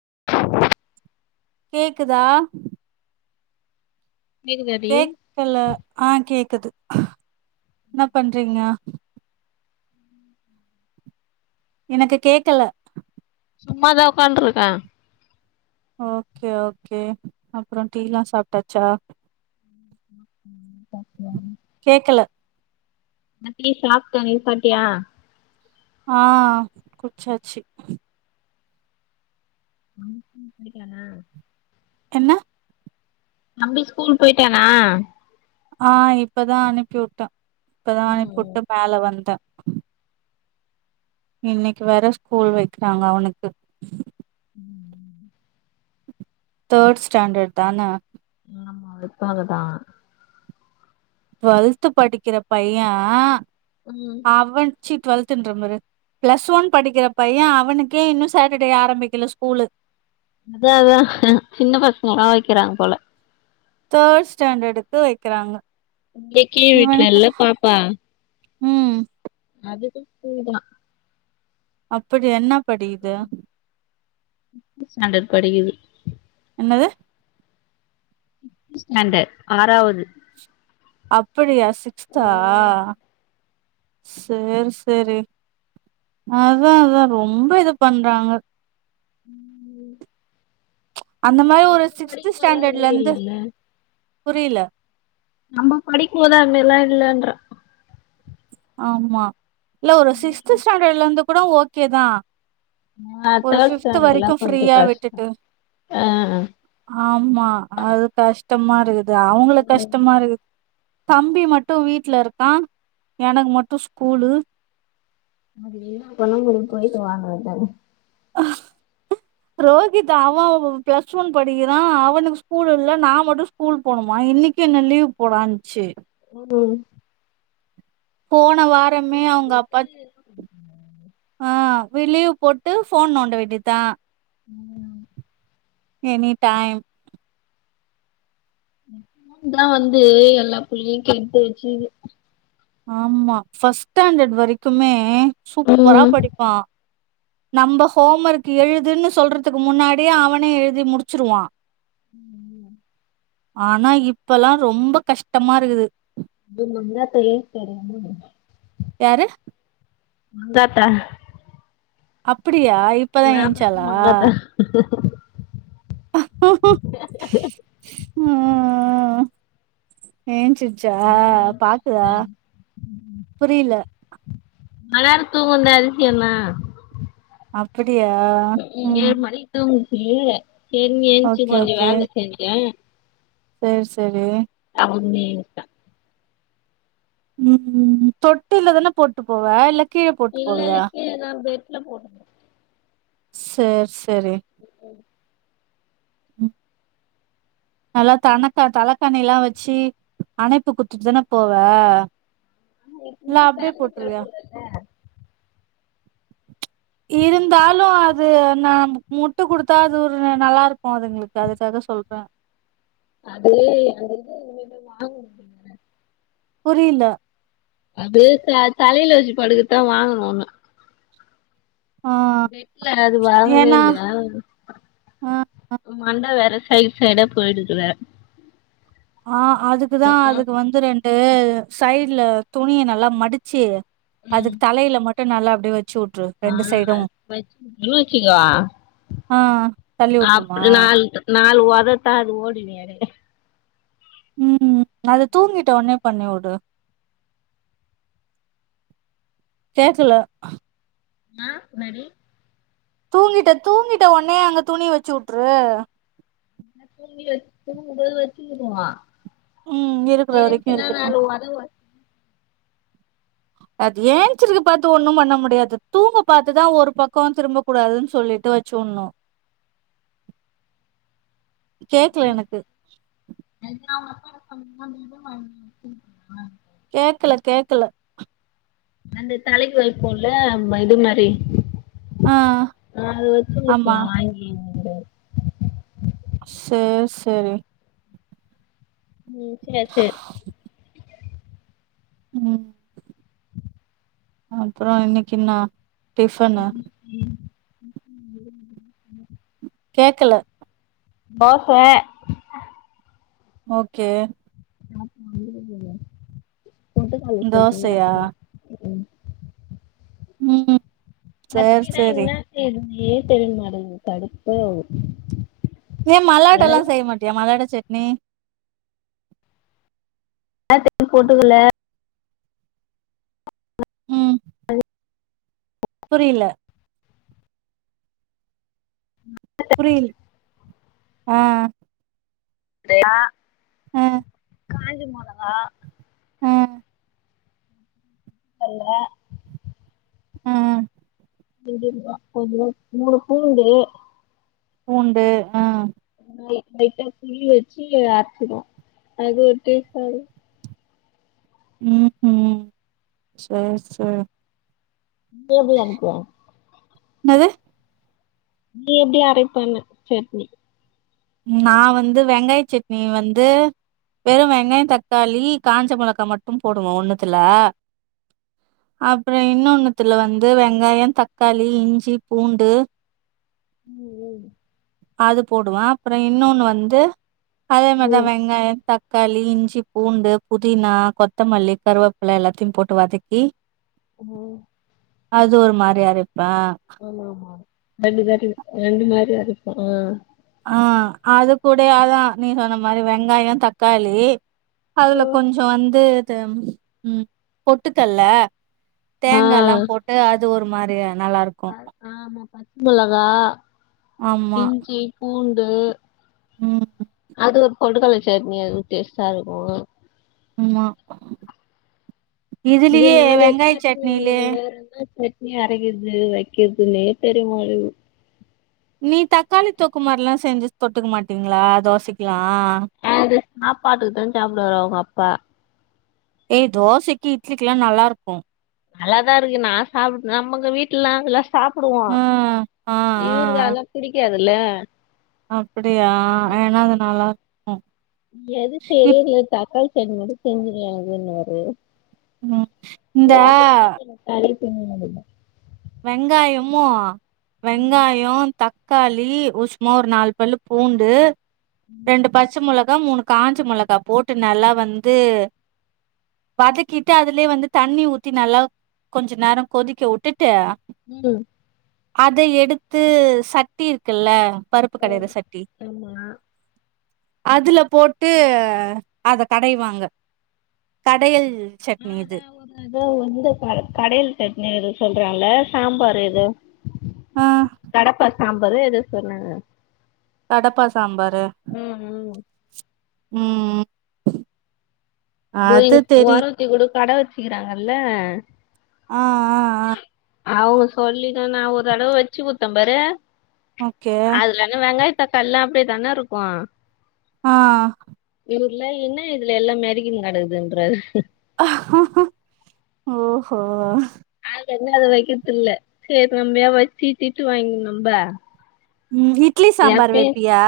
[inaudible] கேக்குதா கேக்குதாடி கேக்கல ஆ கேக்குது என்ன பண்றீங்க எனக்கு கேக்கல சும்மாதா உக்கான்ருக்க ஓகே ஓகே அப்புறோ டீயில்லா சாப்ட்டாச்சா கேக்கல நா டீ சாப்ட்ட நீ சாட்டியா ஆ குச்சாச்சு [unintelligible] குடிக்களனா என்ன தம்பி ஸ்கூல் போயிட்டானா ஆ இப்பதா அனுப்பியுட்ட இப்பதா அனுப்பியுட்டு மேல வந்த இன்னிக்கு வேற ஸ்கூல் வெக்றாங்க அவனுக்கு தோர்டு ஸ்டேண்டர்தான ஆமா விற்ப்பாங்கதா டுவெல்து படிக்கிற பைய ம் அவன் ச்சி டுவெல்துன்றம் பாரு பிளஸ் ஒன் படிக்கிற பைய அவனுக்கே இன்னு சேட்டடே ஆரம்பிக்கல ஸ்கூல்லு அதாதா ஹ சின்ன பசங்கல்லா வெக்கிறாங்க போல தேர்ட் ஸ்டேண்டடுக்கு வெக்கிறாங்க ஏக் கீ [unintelligible] செல்லப் பாப்பா ம் அதுக்கும் பூதா அப்படி என்ன படிக்குது உக்ம் சிக்ஸ்துஸ்டேன்டடு படி என்னது ஸ்டேண்டர்டு ஆறாவது அப்படியா ஸ் ஆ சிக்ஸ்த்தா சேரி சேரி அதாதா ரொம்ப இது பண்றாங்க ம் அந்த மாதிரி ஒரு நம்ம சிக்ஸ்த் படிக்கும்போதெல்லா இது ஸ்டேண்டர்டுலிருந்து மாரில்லல்ல புரில நம்ம படிக்கும்போது அது மெரில்லா இல்லன்ற ஆமா இல்லோ ஒரு சிக்ஸ்த்து ஸ்டேண்டர்டுலிருந்து கூட ஓகேதா ஆ ஒரு தேர்ட் பிப்த் ஸ்டாண்டர்ட்லா வரைக்கு கொஞ்சோ ஃப்ரீயா கஷ்டோ விட்டுட்டு ஆ ஆமா அது கஷ் கஸ்டமா இருக்குது அ அவங்களுக்கு கஷ்டமா இருக்குது தம்பி மட்டு வீட்ல இருக்கா எனக்கு மட்டு ஸ்கூலு அதேதா கொல்லங்கோடு போய்ட்டு வாங்க எல்லாரு. ஆஹ் ரோஹித் அவ பிளஸ் ஒன் படிக்கிறா அவனுக்கு ஸ்கூல் இல்ல நா மட்டு ஸ்கூல் போணுமா இன்னைக்கு என்ன லீவ் போடான்ச்சு. ம் போ ன வாரமே லீவ் அவங்க அப்பா போட்டு ஆ வி லீவ் போட்டு ஃபோன் நோண்ட வேண்டியதுதா. ம் எனி டைம் இந்த ஃபோன்தா வந்து எல்லா புள்ளையு கெடுத்து வச்சுர்க்கு. ஆமா ஃபர்ஸ்ட் ஸ்டாண்டர்ட் வரைக்குமே சூப்பரா ம் படிப்பா. நம்ப ஹோம் ஒர்க் எழுதுன்னு சொல்றதுக்கு முன்னாடியே அவனே எழுதி முடிச்சிருவா. ம் ம் ஆனா இப்பல்லா ரொம்ப கஷ்டமா இருக்குது. இது நம்ளா [unintelligible] யாரு? மங்காத்தா அப்பி டியா இப்பதா நா பெத்த ஏன்ச்சாளா? மங்காத்தா [inaudible] ம் ச்சுச்சா ரொம்ப பாக்குதா புரியல மளார்னு தூங்குனுது அதிசயந்தா. அப்பி டியா ம் கீழ சேரின்னு எஞ்ச்சு ஓகே கொஞ்ச ஓகே வேல செஞ்சே சேரி சேரி மம்மின்ட்டா ம் ம் தொட்டில்லதான போட்டு போவே இல்ல கீழ போட்டு இல்லல்ல போவியா கீழதா பெட்ல போட் சேர்ஸ் செரி ம் நல்லா தனக்கா தலக்காணி எல்லா வச்சு அணைப்பு குத்துட்டுதான போவே? இல்ல இன்னு அப்டியே பேண்ட் போட்ருவியா? படுதுல்ல இருந்தாலும் அது நான் முட்டு கொடுத்தா அது ஒரு நல்லா இருக்கும் அதுங்களுக்கு அதுக்காக சொல்றேன் அது அங்கனமே வாங்கணும் அப்படிங்கற [inaudible] புரியில அது தலையையில் வச்சி படுக்கத்தான் வாங்கனாங்க ஆ ட்ல அது வாங்கவே ஏன்னா இல்லைய ஆ மண்டை வேற சைடு சைடா போயிடுவ ஆஹ் அதுக்குதான் அதுக்கு வந்து ரெண்டு டு சைடுல துணியை நல்லா மடிச்சு அதுக்கு தலையில மட்டும் நல்லா அப்படி வச் ஆஹ் அருச்சிங்கலா ஆ தள்ளி அ வுட்ருமா? நா நா அத புடுங்கனாவே தத்தா அது ஓடிவியான் உம் அதை தூங்கிட்ட உனே பண்ணி விடு கேக்கல ஆ இன்னடி தூங்கிட்ட தூங்கிட்ட உனே அங்க துணி வச்சுட்ரு தூங்கி வச் தூங்குபோது வெச்சு விடுவான் ம் இருக்குற வரைக்கும் ஏன்ச்சனா இருக்கட்டும். நாலு வொத ஓத அது ஏச்சிருக்கு பாத்து ஒண்ணும் பண்ண முடியாது தூங்க பாத்துதான் ஒரு பக்கம் திரும்ப கூடாதுன்னு சொல்லிட்டு வச்சு உணும் கேக்கல எனக்கு [inaudible] கேக்கல கேக்கல அந்த தலைக்கு வைப்போல்ல [unintelligible] மாரி ஆ நா ஆமா. [unintelligible] [unintelligible] சேர் சேரி உம் சேர் சேர் உம் அப்ரோ இன்னிக்கி இன்னா டிஃபன்னு [inaudible] கேக்கல தோச ஓகே [unintelligible] கூட்டு தோசையா கல்லட்டக்குாரக்க உம் [inaudible] உம் மத்திதான் என்ன சேரும் ஏன் தெரியமாட்டது கடுப்பாவுத்து ஏன் மலாட்ட எல்லாம் செய்ய மாட்டியா மலாட்ட செ நீ தேர் [inaudible] போட்டுக்கல உம் ஹலோ இல்ல ஆஹ் தியா [inaudible] உம் காஞ்ச மெளகா உம் கல்ல உம் ஒரு [unintelligible] மூணு பூண்டு பூண்டு உம் லைட்டா புளி வச்சு அச்சிருவோம் அது ஒரு டேஸ்டா இரு உம் உம் சேரி சேரி நீ எப்டிய அனுப்புவ எனது நீ எப்டி அரைப்பன்ன சட்னி நான் வந்து வெங்காய சட்னி வந்து வெறும் வெங்காயம் தக்காளி காஞ்ச மிளகா மட்டும் போடுவோம் ஒண்ணுத்துல அப்பறம் இன்னொண்ணுத்துல வந்து வெங்காயம் தக்காளி இஞ்சி பூண்டு உம் உம் அது போடுவோன் அப்பறம் இன்னொன்னு வந்து அதே ம் மாரி தான் ம் வெங்காயம் தக் காளி இஞ்சி பூண்டு புதினா கொத்தமல்லி கருவேப்பில எல்லாத்தையும் போட்டு வதக்கி உம் அது ஒரு மாரி அரை ஆமா ஆமா ரெண்டுதாட்டி ரெண்டு மாதரி அரை உம் ஆஹ் அது கூடாயேதான் நீ சொன்ன மாரி வெங்காயம் தக்காளி அதுல ம் கொஞ்சம் வந்து உம் பொட்டுகல்ல ஆ தேங்காய் எல்லாம் போட்டு அ அது ஒரு மாரியா நல்லா இருக்கும் அ- ஆமா பச்ச மொளகா இஞ்சி பூண் டு ம். அது பொட்டுக்கடல சட்னி அதுவு டேஸ்ட்டா இருக்கு ஆமா இது இதுலயே நாலு வருஷோ வெங்காய ஆச்சுங்க சட்னிலயே [unintelligible] வேற எதுனா சட் னி அரைக்கிறது வைக்கறதுன்னே பெருமளவு நீ தக்காளி தொக்கு மாரில்லா செஞ்சு தொட்டுக்க மாட்டிங்ளா தோசைக்கலா? இது சாப்பாட்டுக்குதா சாப்ட வரு அவங்க அப்பா ஏய் தோசைக்கி இட்லிக்கல்லா நல்லா இருக்கு நல்லாதா இருக்கு நா சாப்ட நமக்கு வீட்லலா எல்லா சாப்புடுவோ ஆ ஆ ஆ இவருக்கு அதல்லா பிடிக்காதல்ல. அ அ அப்படியா ஏன்னா அது நல்லா இருக்கு எது இப் தெரியல தக்காளி சட்னி வந்து செஞ்சுக்கலா அதுன்னாரு. ம் ஓ இந்த அப்புறந்தா செரி [unintelligible] [unintelligible] வெங்காயமு வெங்காயோ தக்காளி உ சும்மா ஒரு நாலு பல்லு பூண்டு ரெண்டு பச்ச மொள கா மூணு காஞ்ச மொளகா போட்டு நல்லா வந்து வதக்கிட்டு அதுலயே வந்து தண்ணி ஊத்தி நல்லா கொஞ்ச நேரோ கொதிக்க விட்டு ட்டு ம் அத எடுத்து சட்டி இருக்கல்ல பருப்பு கடையற ம் சட்டி ஆமா அதுல போட்டு அத கடைவாங்க கடையல் ஆ சட்னி இது அதா ஒரு எதோ வந்து க கடையல் சட்னி அது சொல்றால்ல சாம்பாரு எதோ ஆ கடப்பா சாம்பாரு எதோ சொன்னாங்க கடப்பா சாம்பாரு ம் ம் ம் தோ அது எங்க தெரி ஓரகத்தி கூட கட வச் சிக்கிறாங்கல்ல ஆ ஆ ஆ அவங்க சொல்லிதா நா ஒரு தடவ வச்சு குடுத்தேம் பாரு ஓகே அதுல எங்க வெங்காய த்த [unintelligible] தானே இருக்கு ஆ இவரு இல்ல என்ன இதுல எல்லா மெதிக் கினு கெடக்குதுன்றாரு ஓஹோ செரின்னு அது வைக்கறது இல்ல சேரி நம்ம ஏ வச்சு திட்டு வாங்னு நம்ப ம் இட்லி சாம்பார் வப்பியா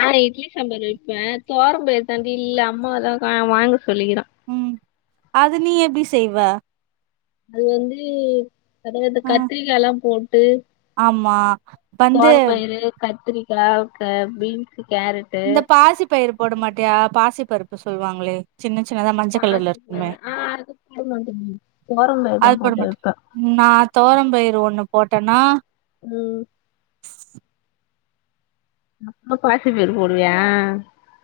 ஆ இட்லி சாம்பார் வப்பே தொவரம்பருப்புதாண்டி இல்ல அம்மாவதா கா வாங்க சொல்லிக்கிறே ம் அது நீ எப்டி செய்வ அது வந்து அதாவது ஆ கத்திரிக்கா எல்லா போட் டு ஆமா வந்து க்கா க பீன்ஸு கேரட்டு இந்த பாசி பயிறு போட மாட்டியா பாசி பருப்பு சொல்வாங்களே சின்ன சின்னதா மஞ்சக் கலர்ல இருக்குமே பாசிப்பயிறு ஆ அது போட மாட்டே தோரம்பயிறுதா அது போட போட்டு மாட்ட வைப்பே நா தொவரம் பயிறு ஒண்ணு போட்டன்னா ம் அப்ப பாத்து இது போடுவியா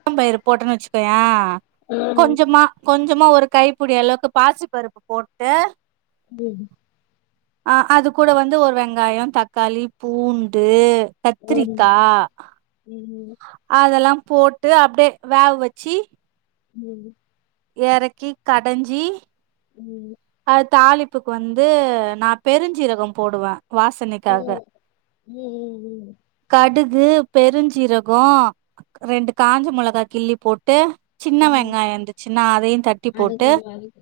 [unintelligible] பயிறு போட்டன்னு வச்சுக்கோயே ம் கொஞ்சமா கொஞ் சமா ஒரு கைப்பிடி அளவுக்கு பாசி பருப்பு போட்டு செரி ஆ அது கூட வந்து ஒரு வெங்காயோ தக்காளி பூண்டு ம் கத்திரிக்கா ம் அதெல்லா போட்டு அப்டியே வேக வச்சி ம் எறக்கி கடஞ்சி ம் அடு தாளிப்புக்கு வந்து நா பெருஞ்சீரகோ போடுவே வாசனைக்காக ம் கடு கு பெருஞ்சீரகோ ரெண்டு காஞ்ச மெளகா கிள்ளி போட்டு சின்ன ம் ம் வெங்காயோ இருந்துச்சுன்னா அதையு தட்டி அது போட்டு கொஞ்சோ வலிக்கு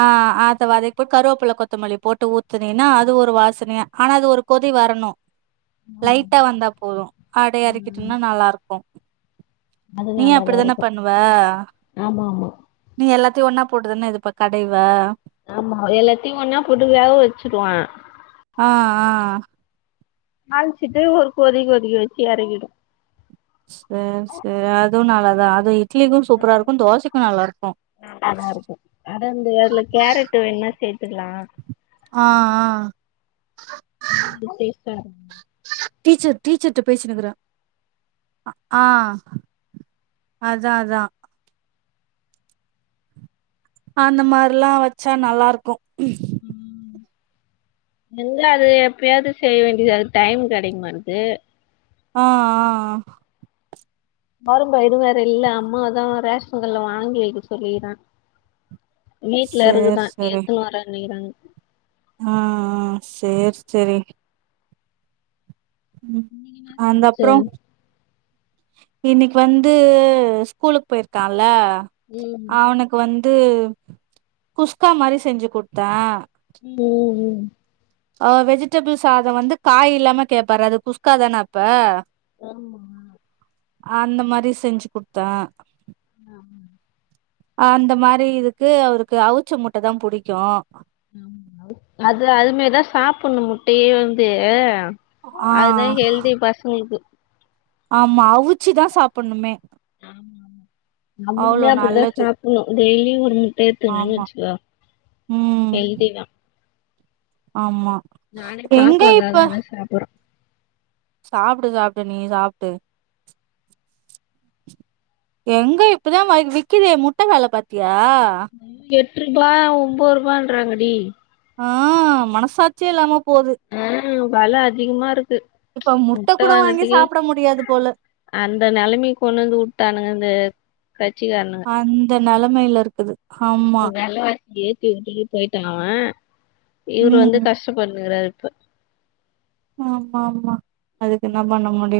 ஆ அத வதக்கி போட் கருவேப்பில கொத்தமல்லி போட்டு ஊத்துனீனா அது ஒரு வாசனையா ஆனா அது ஒரு கொதி வரணு ஆமா லைட்டா ஆமா வந்தா போது அப்டியே ம் எறக்கிட்டோம்னா நல்லா இருக்கு அது நீ நல்லாதா அப்டிதான இருக்கு பண்ணுவ ஆமா ஆமா நீ எல்லாத் து ஒன்னா போடுதுன்னு இது பாத் கடைவ ஆமா எல்லாத்தையு ஒன்னா போட்டு வேக வச்சுருவே ஆ ஆ அல்ச்சுட்டு ஒரு கொதி கொதிக்க வச்சு எறக்கிடு சேரி சேரி அதுவு நல்லாதா அது இ ட்லிக்கு சூப்பரா இருக்கு தோசைக்கு நல்லா இருக்கு நல்லாதா இருக்கு த்துக்கலா ஆ ஆ அது ஒரு டேஸ்டா இருக்கு டீச்சர் டீச்சர்ட்ட பேசினு இருக்கற அ ஆ அதா அதா அந்த மாரில்லா வச்சா நல்லா இருக்கு எங்க அது எப்பயாது செய்ய வேண்டியதா இருக்கு டைம் கெடைக்கமாட்டுது ஆ ஆ வரும்பு இது வேற இல்ல அம்மாவதா ரேஷன் கடல வாங்கி வெக்க சொல்லிக்கிறே வீட்ல சேர் இருக்குதா சேரி எடுத்துனு வரேனுருக்கறாங்க ஆ ஆ சேரி சேரி இன்னக்கி என்ன சமச்சே இன்னக்கி வந்து ஸ்கூலுக்கு போயிருக்கான்ல ம் அவனுக்கு வந் து குஸ்கா மாரி செஞ்சி குட்த்தே ம் ம் ம் ஆ வெஜிடபிள் சாதோ வந்து காய் இல்லாம கேப்பாரு அது குஸ்காதான அப்ப ஆமா அந்த மாரி செஞ்சு குடுத்தே ஆமா அந்த மாரி இதுக்கு அவுருக்கு அவுச்ச முட்டதா புடிக்கு அது அது மேரிதா சாப்ணு முட்டயே வந்து ஆ அதுதா ஹெல்தி பசங்களுக்கு ஆமா அவுச்சிதா சாப்பட்ணுமே ஆமா நம்மளுந்தா அப்டிதா நல்லது சாப்பட்ணு டெய்லியு ஒரு முட்ட எத்துக்கினேன்னு ஆமா வச்சிக்கோ ம் ஹெல்திதா ஆமா நானே எங்க இப்ப பாப்பாக்காகதா எதா சாப்பறோ சாப்டு சாப்டு நீ சாப்டு எங்க இப்பதா வ விக்குதே முட்ட வெல பாத்தியா ஆ ட்ரூபா ஒம்போது ரூபான்றாங்கடி ஆ மனசாட்சியே இல்லாம போது ம் வெல அதிகமா இருக்கு இப்ப முட்ட கூட வாங்கி வாங்கறதுக்கே சாப்ட முடியாது போல அந்த நெலமக்கி கொண்டு வந்து வுட்டானுங்க அந்த கச்சிகாரனுக நெலைமையில இருக்குது ஆமா இப்போ வெலவா ஏத்தி விட்டுட்டு போயிட்டா அவ இவுரு வந்து ம் கஷ்டப்பட்னுருக்கறாரு ப ஆமா ஆமா அதுக்கு என்ன பண்ண முடியு